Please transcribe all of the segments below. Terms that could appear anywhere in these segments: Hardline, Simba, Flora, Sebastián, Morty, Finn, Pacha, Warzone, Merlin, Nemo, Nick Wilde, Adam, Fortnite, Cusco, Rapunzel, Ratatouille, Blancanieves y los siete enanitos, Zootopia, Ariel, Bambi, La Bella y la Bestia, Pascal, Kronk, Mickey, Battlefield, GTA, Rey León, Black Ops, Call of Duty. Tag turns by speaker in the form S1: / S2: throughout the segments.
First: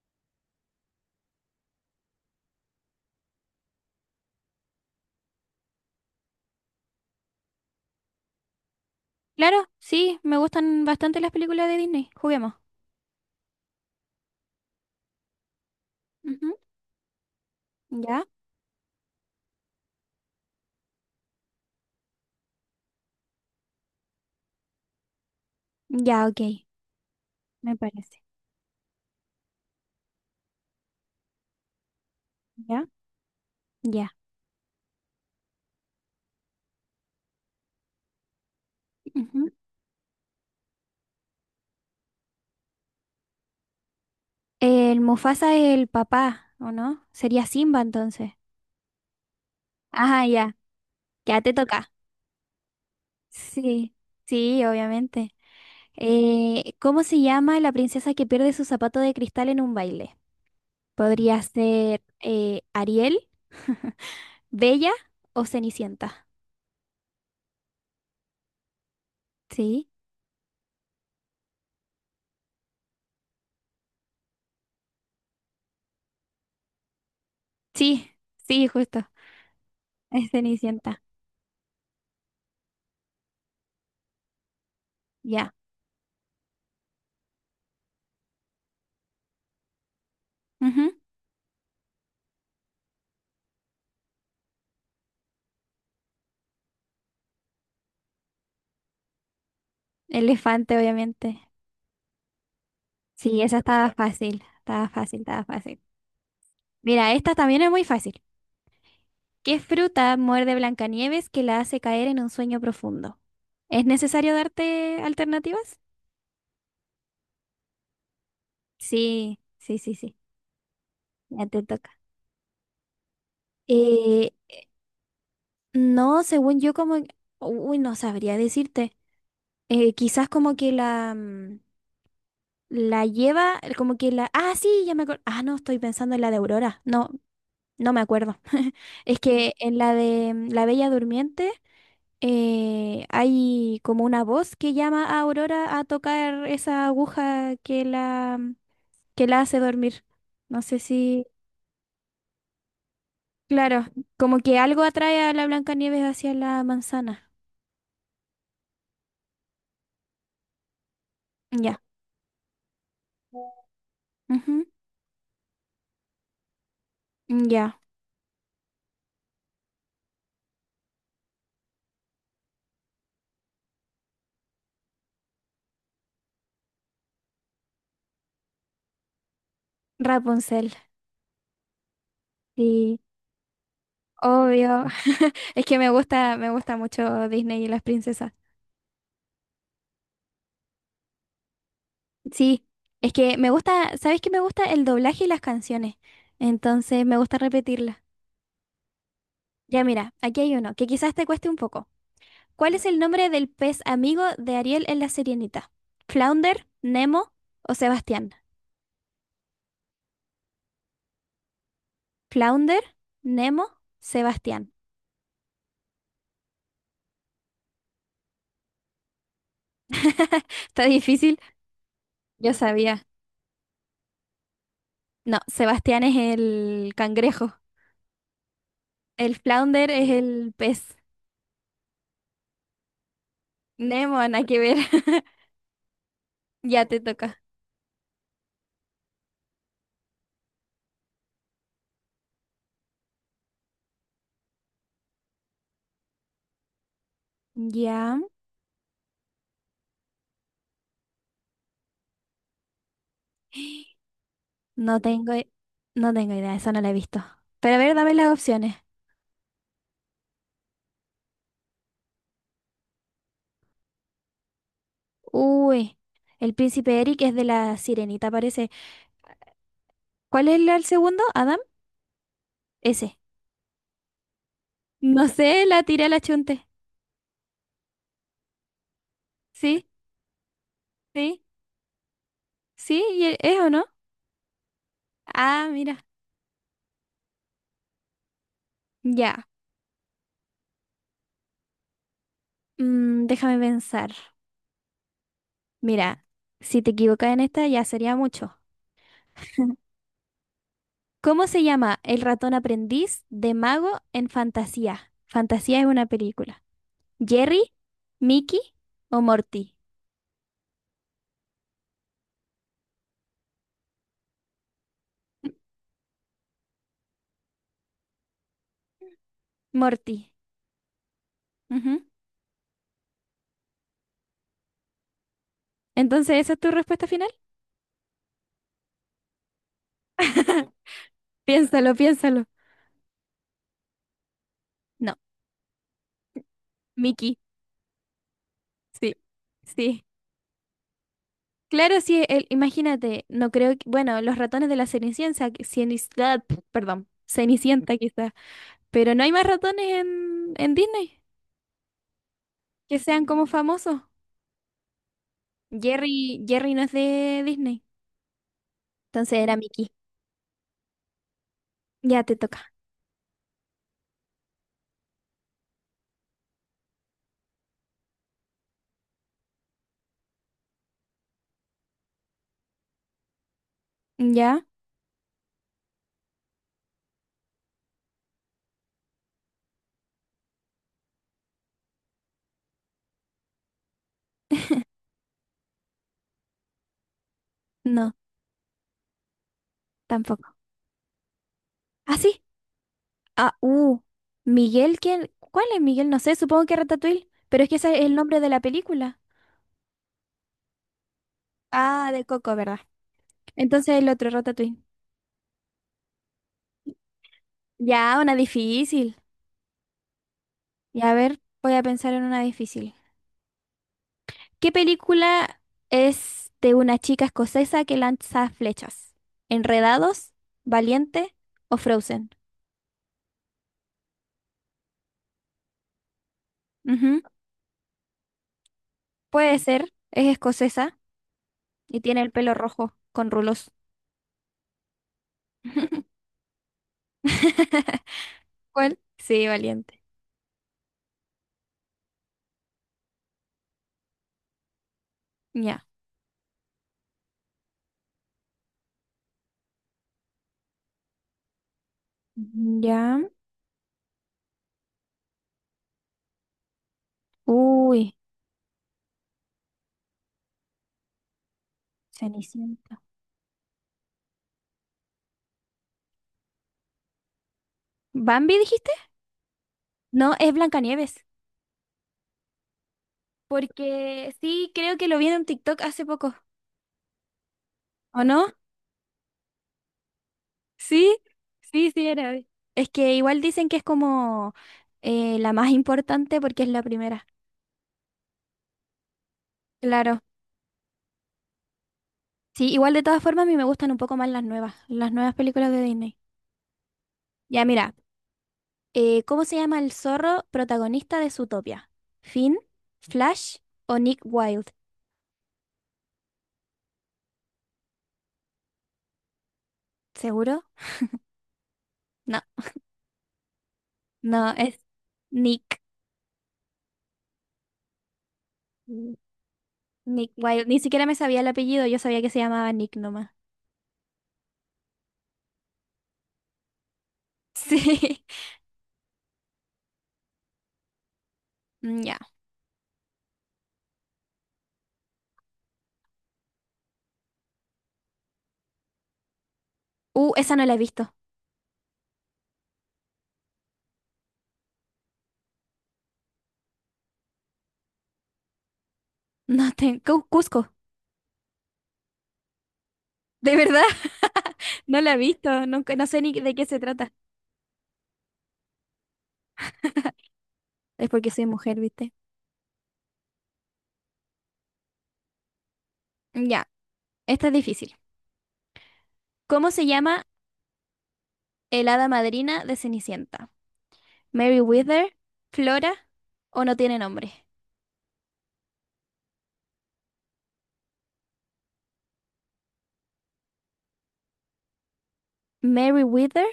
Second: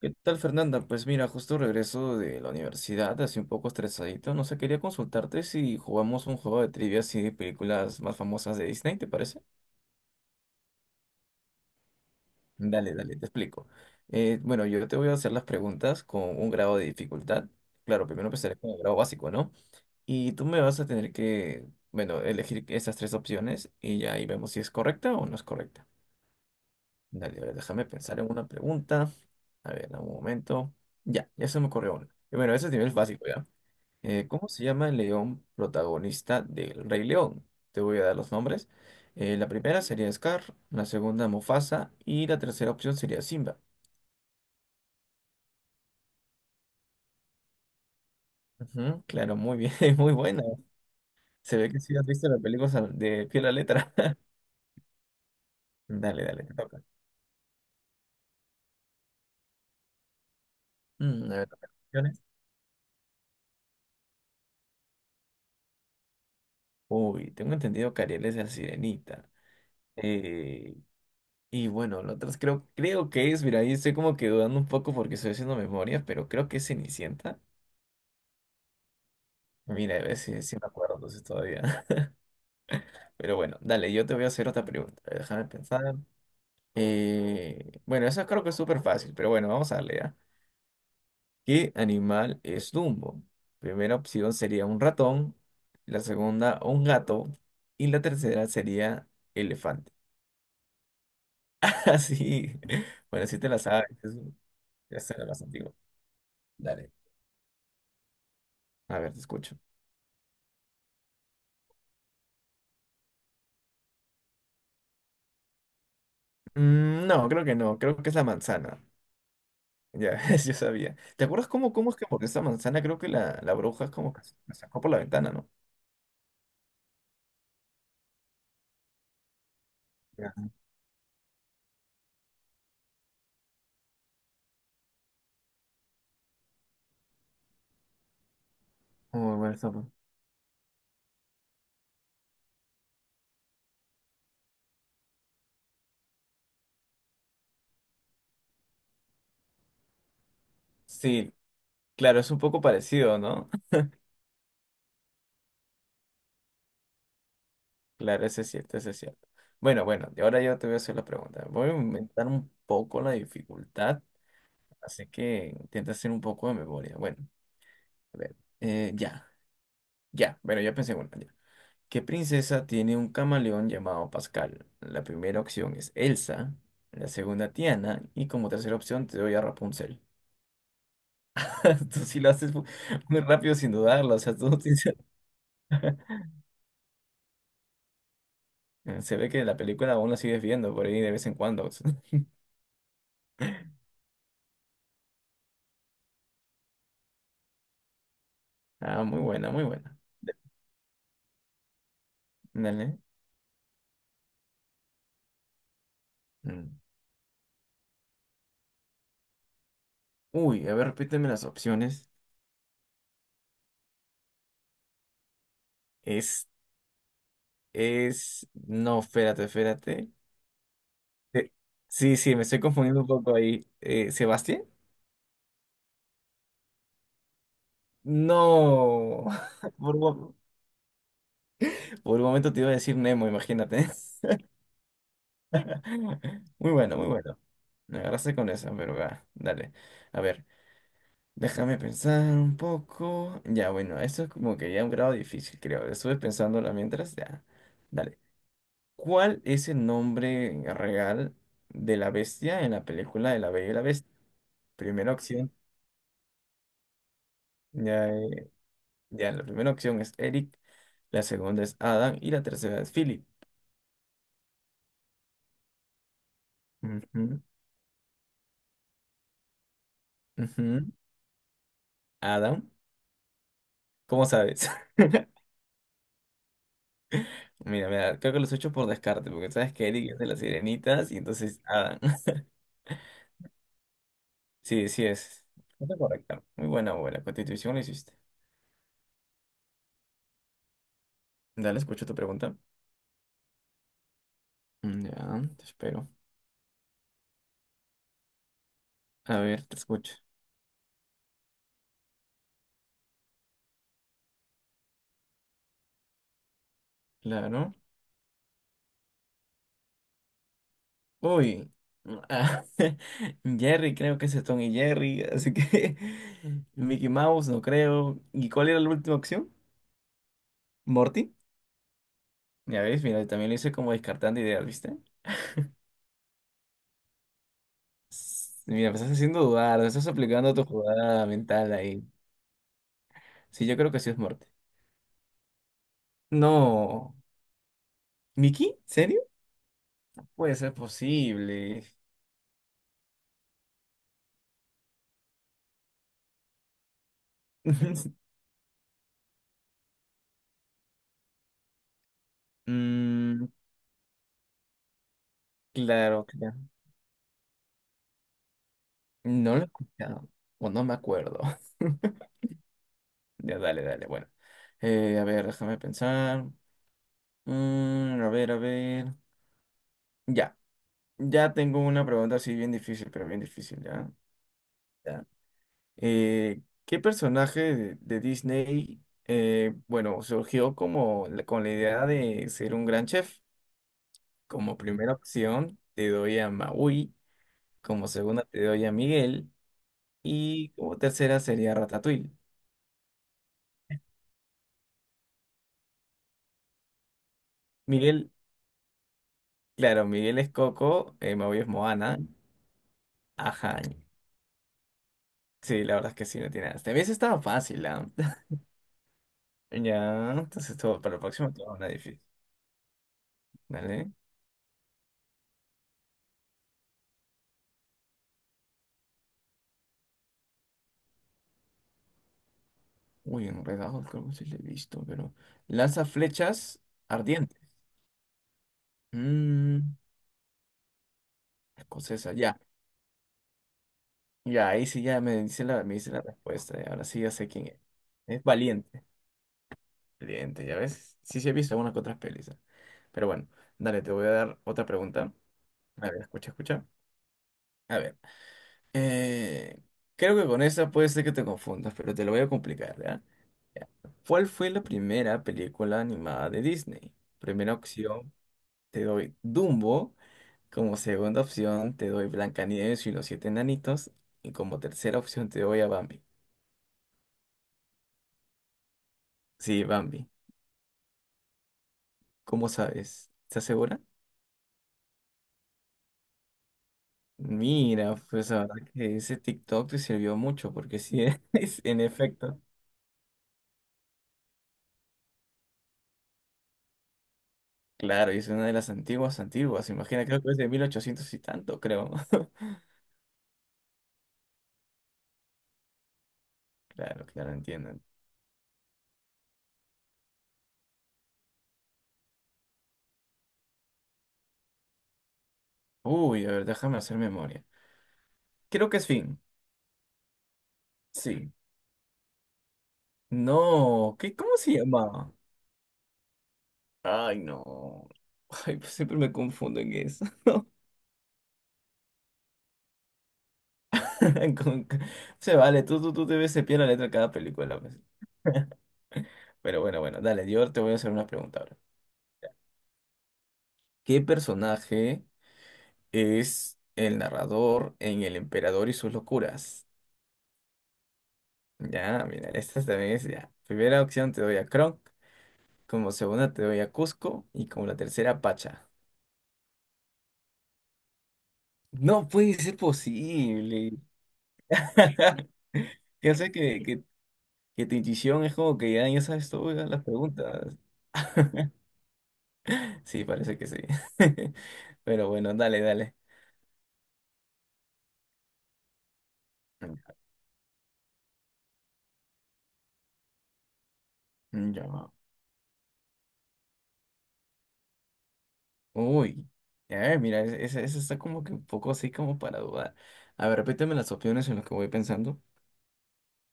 S1: ¿Qué tal, Fernanda? Pues mira, justo regreso de la universidad, así un poco estresadito. No sé, quería consultarte si jugamos un juego de trivia así de películas más famosas de Disney, ¿te parece?
S2: Claro, sí, me gustan bastante las películas de Disney. Juguemos.
S1: Dale, dale, te explico. Bueno, yo te voy a hacer las preguntas con un
S2: Ujú,
S1: grado de dificultad. Claro,
S2: ya,
S1: primero empezaré con el grado básico, ¿no? Y tú me vas a tener que, bueno, elegir esas tres opciones y ya ahí vemos si es correcta o no es correcta.
S2: ya, ok,
S1: Dale, a ver,
S2: me
S1: déjame pensar
S2: parece.
S1: en una pregunta. A ver, dame un momento. Ya, ya se me ocurrió una. Y bueno, ese es
S2: Ya,
S1: nivel básico, ¿ya?
S2: ya.
S1: ¿Cómo se llama el león protagonista del Rey León? Te voy a dar los nombres. La
S2: Ujú.
S1: primera sería Scar, la segunda Mufasa y la tercera opción sería Simba.
S2: El Mufasa es el papá, ¿o no? Sería Simba entonces.
S1: Ujú, claro, muy bien, muy
S2: Ajá,
S1: buena.
S2: ya, ya te
S1: Se ve que
S2: toca.
S1: sí has visto las películas de pie a la letra.
S2: Sí, sí, obviamente.
S1: Dale, dale, te toca.
S2: ¿Cómo se llama la princesa que pierde su zapato de cristal en un baile?
S1: Mm, a
S2: ¿Podría
S1: ver, toca
S2: ser
S1: opciones.
S2: Ariel, Bella o Cenicienta?
S1: Uy, tengo entendido que Ariel es la sirenita.
S2: Sí,
S1: Eh, y bueno, lo otra creo que es, mira, ahí estoy como que dudando un poco porque estoy haciendo memoria, pero creo que es Cenicienta.
S2: sí, sí, justo,
S1: Mira, a ver
S2: es
S1: si, me acuerdo
S2: Cenicienta.
S1: entonces todavía. Pero bueno, dale, yo te voy a hacer otra pregunta. Déjame
S2: Ya.
S1: pensar. Bueno, Eso creo que es súper fácil, pero bueno, vamos a darle ya.
S2: Ujú,
S1: ¿Qué animal es Dumbo? Primera opción sería un ratón, la segunda un gato y la tercera sería elefante.
S2: elefante, obviamente.
S1: Así, bueno, si
S2: Sí,
S1: te
S2: esa
S1: la sabes,
S2: estaba fácil, estaba
S1: es
S2: fácil,
S1: la más
S2: estaba
S1: antigua.
S2: fácil.
S1: Dale.
S2: Mira, esta también es muy fácil.
S1: A ver, te escucho.
S2: ¿Qué fruta muerde Blancanieves que la hace caer en un sueño profundo? ¿Es necesario darte alternativas?
S1: Mm, no, creo que no, creo que es la manzana.
S2: Sí, sí, sí, sí.
S1: Ya, yo sabía. ¿Te
S2: Ya
S1: acuerdas
S2: te
S1: cómo
S2: toca.
S1: es que porque esa manzana creo que la bruja es como que
S2: Eh,
S1: se la sacó por la ventana, ¿no?
S2: no, según yo como... Uy, no sabría decirte. Quizás como que la... la lleva, como que la... Ah, sí, ya me acuerdo. Ah, no, estoy pensando en la de Aurora. No, no me acuerdo. Es
S1: Muy
S2: que
S1: buen
S2: en
S1: sapo.
S2: la de La Bella Durmiente hay como una voz que llama a Aurora a tocar esa aguja que la que la hace dormir. No sé si...
S1: Sí, claro, es un poco parecido, ¿no?
S2: Claro, como que algo atrae a la Blancanieves hacia la manzana.
S1: Claro, ese es cierto, ese es cierto. Bueno, bueno, y ahora yo te voy a hacer la pregunta. Voy a
S2: Ya.
S1: aumentar un poco la dificultad,
S2: Ujú,
S1: así que intenta hacer un poco de memoria. Bueno,
S2: ya.
S1: a ver, ya, bueno, ya pensé en una. Ya. ¿Qué princesa tiene un camaleón llamado Pascal? La primera opción es Elsa, la segunda Tiana, y como tercera opción te doy a Rapunzel.
S2: Rapunzel.
S1: Tú sí lo haces
S2: Sí,
S1: muy rápido sin dudarlo, o sea, tú.
S2: obvio. Es que me gusta mucho Disney y las princesas.
S1: Se ve que la película aún la sigues viendo por ahí de vez en cuando.
S2: Sí, es que me gusta, ¿sabes qué me gusta? El doblaje y las canciones. Entonces me gusta repetirlas.
S1: Ah, muy buena, muy
S2: Ya
S1: buena.
S2: mira, aquí hay uno que quizás te cueste un poco. ¿Cuál es el
S1: Dale.
S2: nombre del pez amigo de Ariel en La Sirenita? ¿Flounder,
S1: Mm.
S2: Nemo o Sebastián?
S1: Uy, a ver, repíteme las opciones.
S2: ¿Flounder, Nemo, Sebastián?
S1: Es, es, no, espérate, espérate.
S2: Está difícil,
S1: Eh, Sí, sí, me
S2: yo
S1: estoy confundiendo
S2: sabía.
S1: un poco ahí. ¿Sebastián?
S2: No, Sebastián es el cangrejo.
S1: No.
S2: El flounder
S1: Por un,
S2: es el pez.
S1: por un momento te iba a decir Nemo, imagínate.
S2: Nemo, nada que ver.
S1: Muy
S2: Ya
S1: bueno,
S2: te
S1: muy bueno.
S2: toca.
S1: Me agarraste con esa, pero va, dale. A ver. Déjame pensar un poco. Ya, bueno, esto es como que ya un grado difícil, creo. Estuve pensándola mientras, ya.
S2: Ya.
S1: Dale. ¿Cuál es el nombre real de la bestia en la película de La Bella y la Bestia?
S2: No
S1: Primera
S2: tengo, i-
S1: opción,
S2: no tengo idea, esa no la he visto. Pero a ver,
S1: ya,
S2: dame las
S1: eh,
S2: opciones.
S1: ya, la primera opción es Eric, la segunda es Adam y la tercera es Philip.
S2: Uy, el príncipe Eric es
S1: Ujú,
S2: de la Sirenita, parece. ¿Cuál es el
S1: ujú.
S2: segundo? ¿Adam?
S1: Adam,
S2: Ese.
S1: ¿cómo sabes?
S2: No sé, la tiré a la chunte.
S1: Mira, mira, creo que los he hecho por descarte, porque sabes
S2: Sí,
S1: que Eric es de las sirenitas y
S2: sí,
S1: entonces Adam.
S2: sí, y es o no.
S1: Sí, sí es.
S2: Ah, mira.
S1: Está correcta. Muy buena, buena. Constitución la hiciste.
S2: Ya.
S1: Dale, escucho tu pregunta.
S2: Déjame pensar.
S1: Mm, ya, te espero.
S2: Mira, si te equivocas en esta ya sería mucho.
S1: A ver, te escucho.
S2: ¿Cómo se llama el ratón aprendiz de mago en Fantasía? Fantasía es una película. ¿Jerry,
S1: Claro.
S2: Mickey o Morty?
S1: Uy. Ah, Jerry, creo que ese es Tom y Jerry, así que Mickey Mouse, no creo. ¿Y cuál era la última opción?
S2: Morty.
S1: ¿Morty?
S2: Ujú.
S1: Ya ves, mira, también lo hice como descartando ideas, ¿viste?
S2: Entonces, ¿esa es tu respuesta final?
S1: Mira, me estás haciendo dudar, me estás aplicando tu jugada mental
S2: Piénsalo,
S1: ahí.
S2: piénsalo.
S1: Sí, yo creo que sí es Morty.
S2: No,
S1: No.
S2: Mickey.
S1: ¿Mickey?
S2: Sí,
S1: ¿Serio?
S2: sí.
S1: Puede ser posible.
S2: Claro, sí, imagínate, no creo que, bueno, los ratones de la Cenicienta, ah, perdón, Cenicienta quizás, pero no hay más ratones en Disney que sean como
S1: Mm,
S2: famosos.
S1: claro,
S2: Jerry,
S1: claro.
S2: Jerry no es de Disney, entonces era
S1: No lo he
S2: Mickey.
S1: escuchado. O no me acuerdo.
S2: Ya te toca.
S1: Ya, dale, dale. Bueno. A ver, déjame pensar. Mm, a ver, a ver. Ya. Ya tengo una pregunta así bien difícil, pero bien difícil, ¿ya?
S2: ¿Ya?
S1: Ya. ¿Qué personaje de Disney, bueno, surgió como con la idea de ser un gran chef? Como primera opción, te doy a Maui. Como
S2: No,
S1: segunda, te doy a Miguel.
S2: tampoco.
S1: Y como tercera sería
S2: ¿Ah,
S1: Ratatouille.
S2: sí? Ah, uh, Miguel, ¿quién? ¿Cuál es Miguel? No sé, supongo que Ratatouille, pero es que ese es el
S1: Miguel,
S2: nombre de la película.
S1: claro, Miguel es Coco, Maui es
S2: Ah,
S1: Moana.
S2: de Coco, ¿verdad?
S1: Ajá.
S2: Entonces el otro, Ratatouille.
S1: Sí, la verdad es que sí, no tiene nada. También eso estaba fácil, ¿ah?
S2: Ya, una difícil.
S1: Ya, entonces todo,
S2: Y a
S1: para el
S2: ver,
S1: próximo te
S2: voy
S1: hago
S2: a
S1: una
S2: pensar
S1: difícil.
S2: en una difícil.
S1: Dale.
S2: ¿Qué película es de una chica escocesa que lanza flechas? ¿Enredados, Valiente o Frozen?
S1: Uy, enredado, creo que sí le he visto, pero. Lanza flechas
S2: Ujú,
S1: ardientes.
S2: puede
S1: Mmm,
S2: ser, es escocesa y tiene el
S1: escocesa,
S2: pelo
S1: ya.
S2: rojo con rulos.
S1: Ya, ahí sí ya me dice me dice la respuesta. Ya, ahora sí ya sé quién es. Es
S2: ¿Cuál?
S1: valiente.
S2: Sí, Valiente.
S1: Valiente, ya ves. Sí, sí he visto algunas que otras pelis, ¿ah? Pero bueno, dale, te voy a dar otra pregunta.
S2: Ya.
S1: A ver, escucha, escucha. A ver. eh, Creo que con esa puede ser que te confundas, pero te lo voy a complicar,
S2: Ya.
S1: ¿ya? Ya. ¿Cuál fue la primera película animada de Disney? Primera
S2: Uy,
S1: opción, te doy Dumbo. Como segunda opción, te doy
S2: Cenicienta.
S1: Blancanieves y los siete enanitos. Y como tercera opción, te doy a Bambi.
S2: ¿Bambi dijiste?
S1: Sí, Bambi.
S2: No, es Blancanieves.
S1: ¿Cómo sabes? ¿Estás segura?
S2: Porque sí, creo que lo vi en un TikTok hace poco.
S1: Mira,
S2: ¿O no?
S1: pues la verdad que ese TikTok te sirvió mucho, porque
S2: Sí,
S1: sí, es,
S2: sí,
S1: en
S2: sí, era.
S1: efecto.
S2: Es que igual dicen que es como la más importante porque es la primera.
S1: Claro, y es una de las antiguas, antiguas.
S2: Claro.
S1: Imagina, creo que es de 1800 y tanto, creo.
S2: Sí, igual de todas formas a mí me gustan un poco más las nuevas películas de Disney.
S1: Claro, claro,
S2: Ya, mira,
S1: entienden.
S2: ¿cómo se llama el zorro protagonista de Zootopia? ¿Finn, Flash o Nick Wilde?
S1: Uy, a ver, déjame hacer memoria. Creo que es Finn.
S2: ¿Seguro?
S1: Sí.
S2: No,
S1: No, ¿qué,
S2: no,
S1: cómo se
S2: es
S1: llamaba?
S2: Nick.
S1: Ay, no. Ay, pues siempre me confundo en eso.
S2: Nick Wilde. Ni siquiera me sabía el apellido, yo sabía que se llamaba Nick nomás.
S1: Con- Se vale, tú debes cepillar la letra de cada película, pues.
S2: Sí.
S1: Pero bueno, bueno, dale, yo te voy a hacer una pregunta ahora.
S2: Ya.
S1: ¿Qué personaje es el narrador en El Emperador y sus locuras?
S2: Esa no la he visto.
S1: Ya, mira, esta también es ya. Primera opción te doy a Kronk, como segunda te doy a Cusco y como la tercera Pacha.
S2: No tengo. Cusco.
S1: No puede ser
S2: De verdad.
S1: posible.
S2: No la he visto. Nunca, no sé ni
S1: Ya sé
S2: de qué se trata.
S1: que tu intuición es como que ya, ya sabes todas las preguntas.
S2: Es porque soy mujer, ¿viste?
S1: Sí, parece que sí. Pero bueno, dale, dale.
S2: Ya. Esta es difícil. ¿Cómo se llama el hada madrina de Cenicienta? ¿Mary
S1: Mm, ya va.
S2: Wither? ¿Flora? ¿O no tiene nombre?
S1: Uy. A ver, mira, esa está como que un poco así como para dudar. A ver, repíteme las opciones en las que voy pensando.
S2: ¿Mary Wither?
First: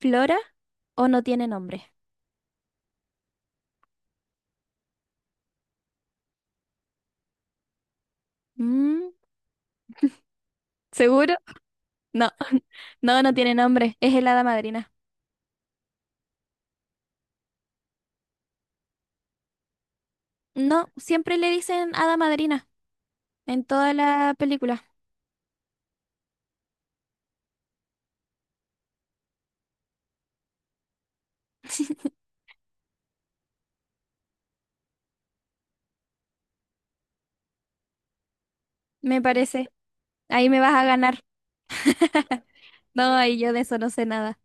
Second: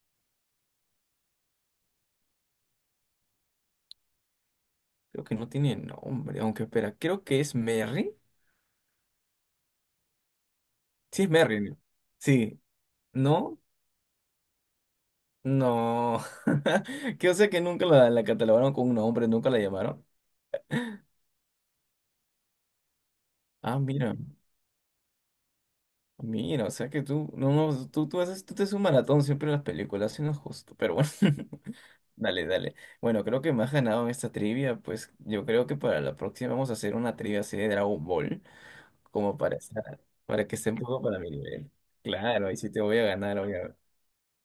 S2: ¿Flora? ¿O no tiene nombre?
S1: Creo que no tiene nombre, aunque espera, creo que es Merry.
S2: Mm,
S1: Sí, es
S2: ¿Seguro?
S1: Merlin.
S2: No.
S1: Sí.
S2: No, no tiene
S1: ¿No?
S2: nombre. Es el hada madrina.
S1: No. Que o sea que nunca la catalogaron con un nombre, nunca la llamaron.
S2: No, siempre le dicen hada madrina en
S1: Ah,
S2: toda
S1: mira.
S2: la película,
S1: Mira, o sea que tú, no, no, tú haces, tú te haces un maratón siempre en las películas, eso no es justo, pero bueno. Dale, dale. Bueno, creo que me has ganado en esta trivia, pues yo creo que para la próxima vamos a hacer una trivia así de Dragon Ball,
S2: me
S1: como para
S2: parece.
S1: para
S2: Ahí
S1: que
S2: me
S1: esté
S2: vas
S1: un
S2: a
S1: poco para
S2: ganar.
S1: mi nivel. Claro, y si te voy a
S2: No,
S1: ganar,
S2: ahí yo de eso
S1: obviamente.
S2: no sé nada.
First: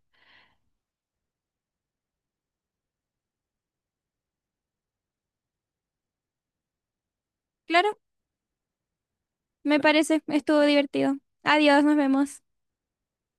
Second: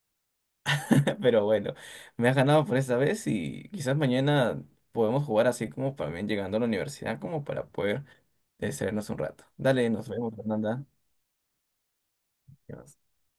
S1: Pero bueno, me has ganado por esta vez y quizás mañana podemos jugar así como también llegando a la universidad, como para
S2: Claro,
S1: poder distraernos un rato.
S2: me
S1: Dale, nos
S2: parece.
S1: vemos,
S2: Estuvo
S1: Fernanda.
S2: divertido. Adiós, nos vemos.
S1: Ya.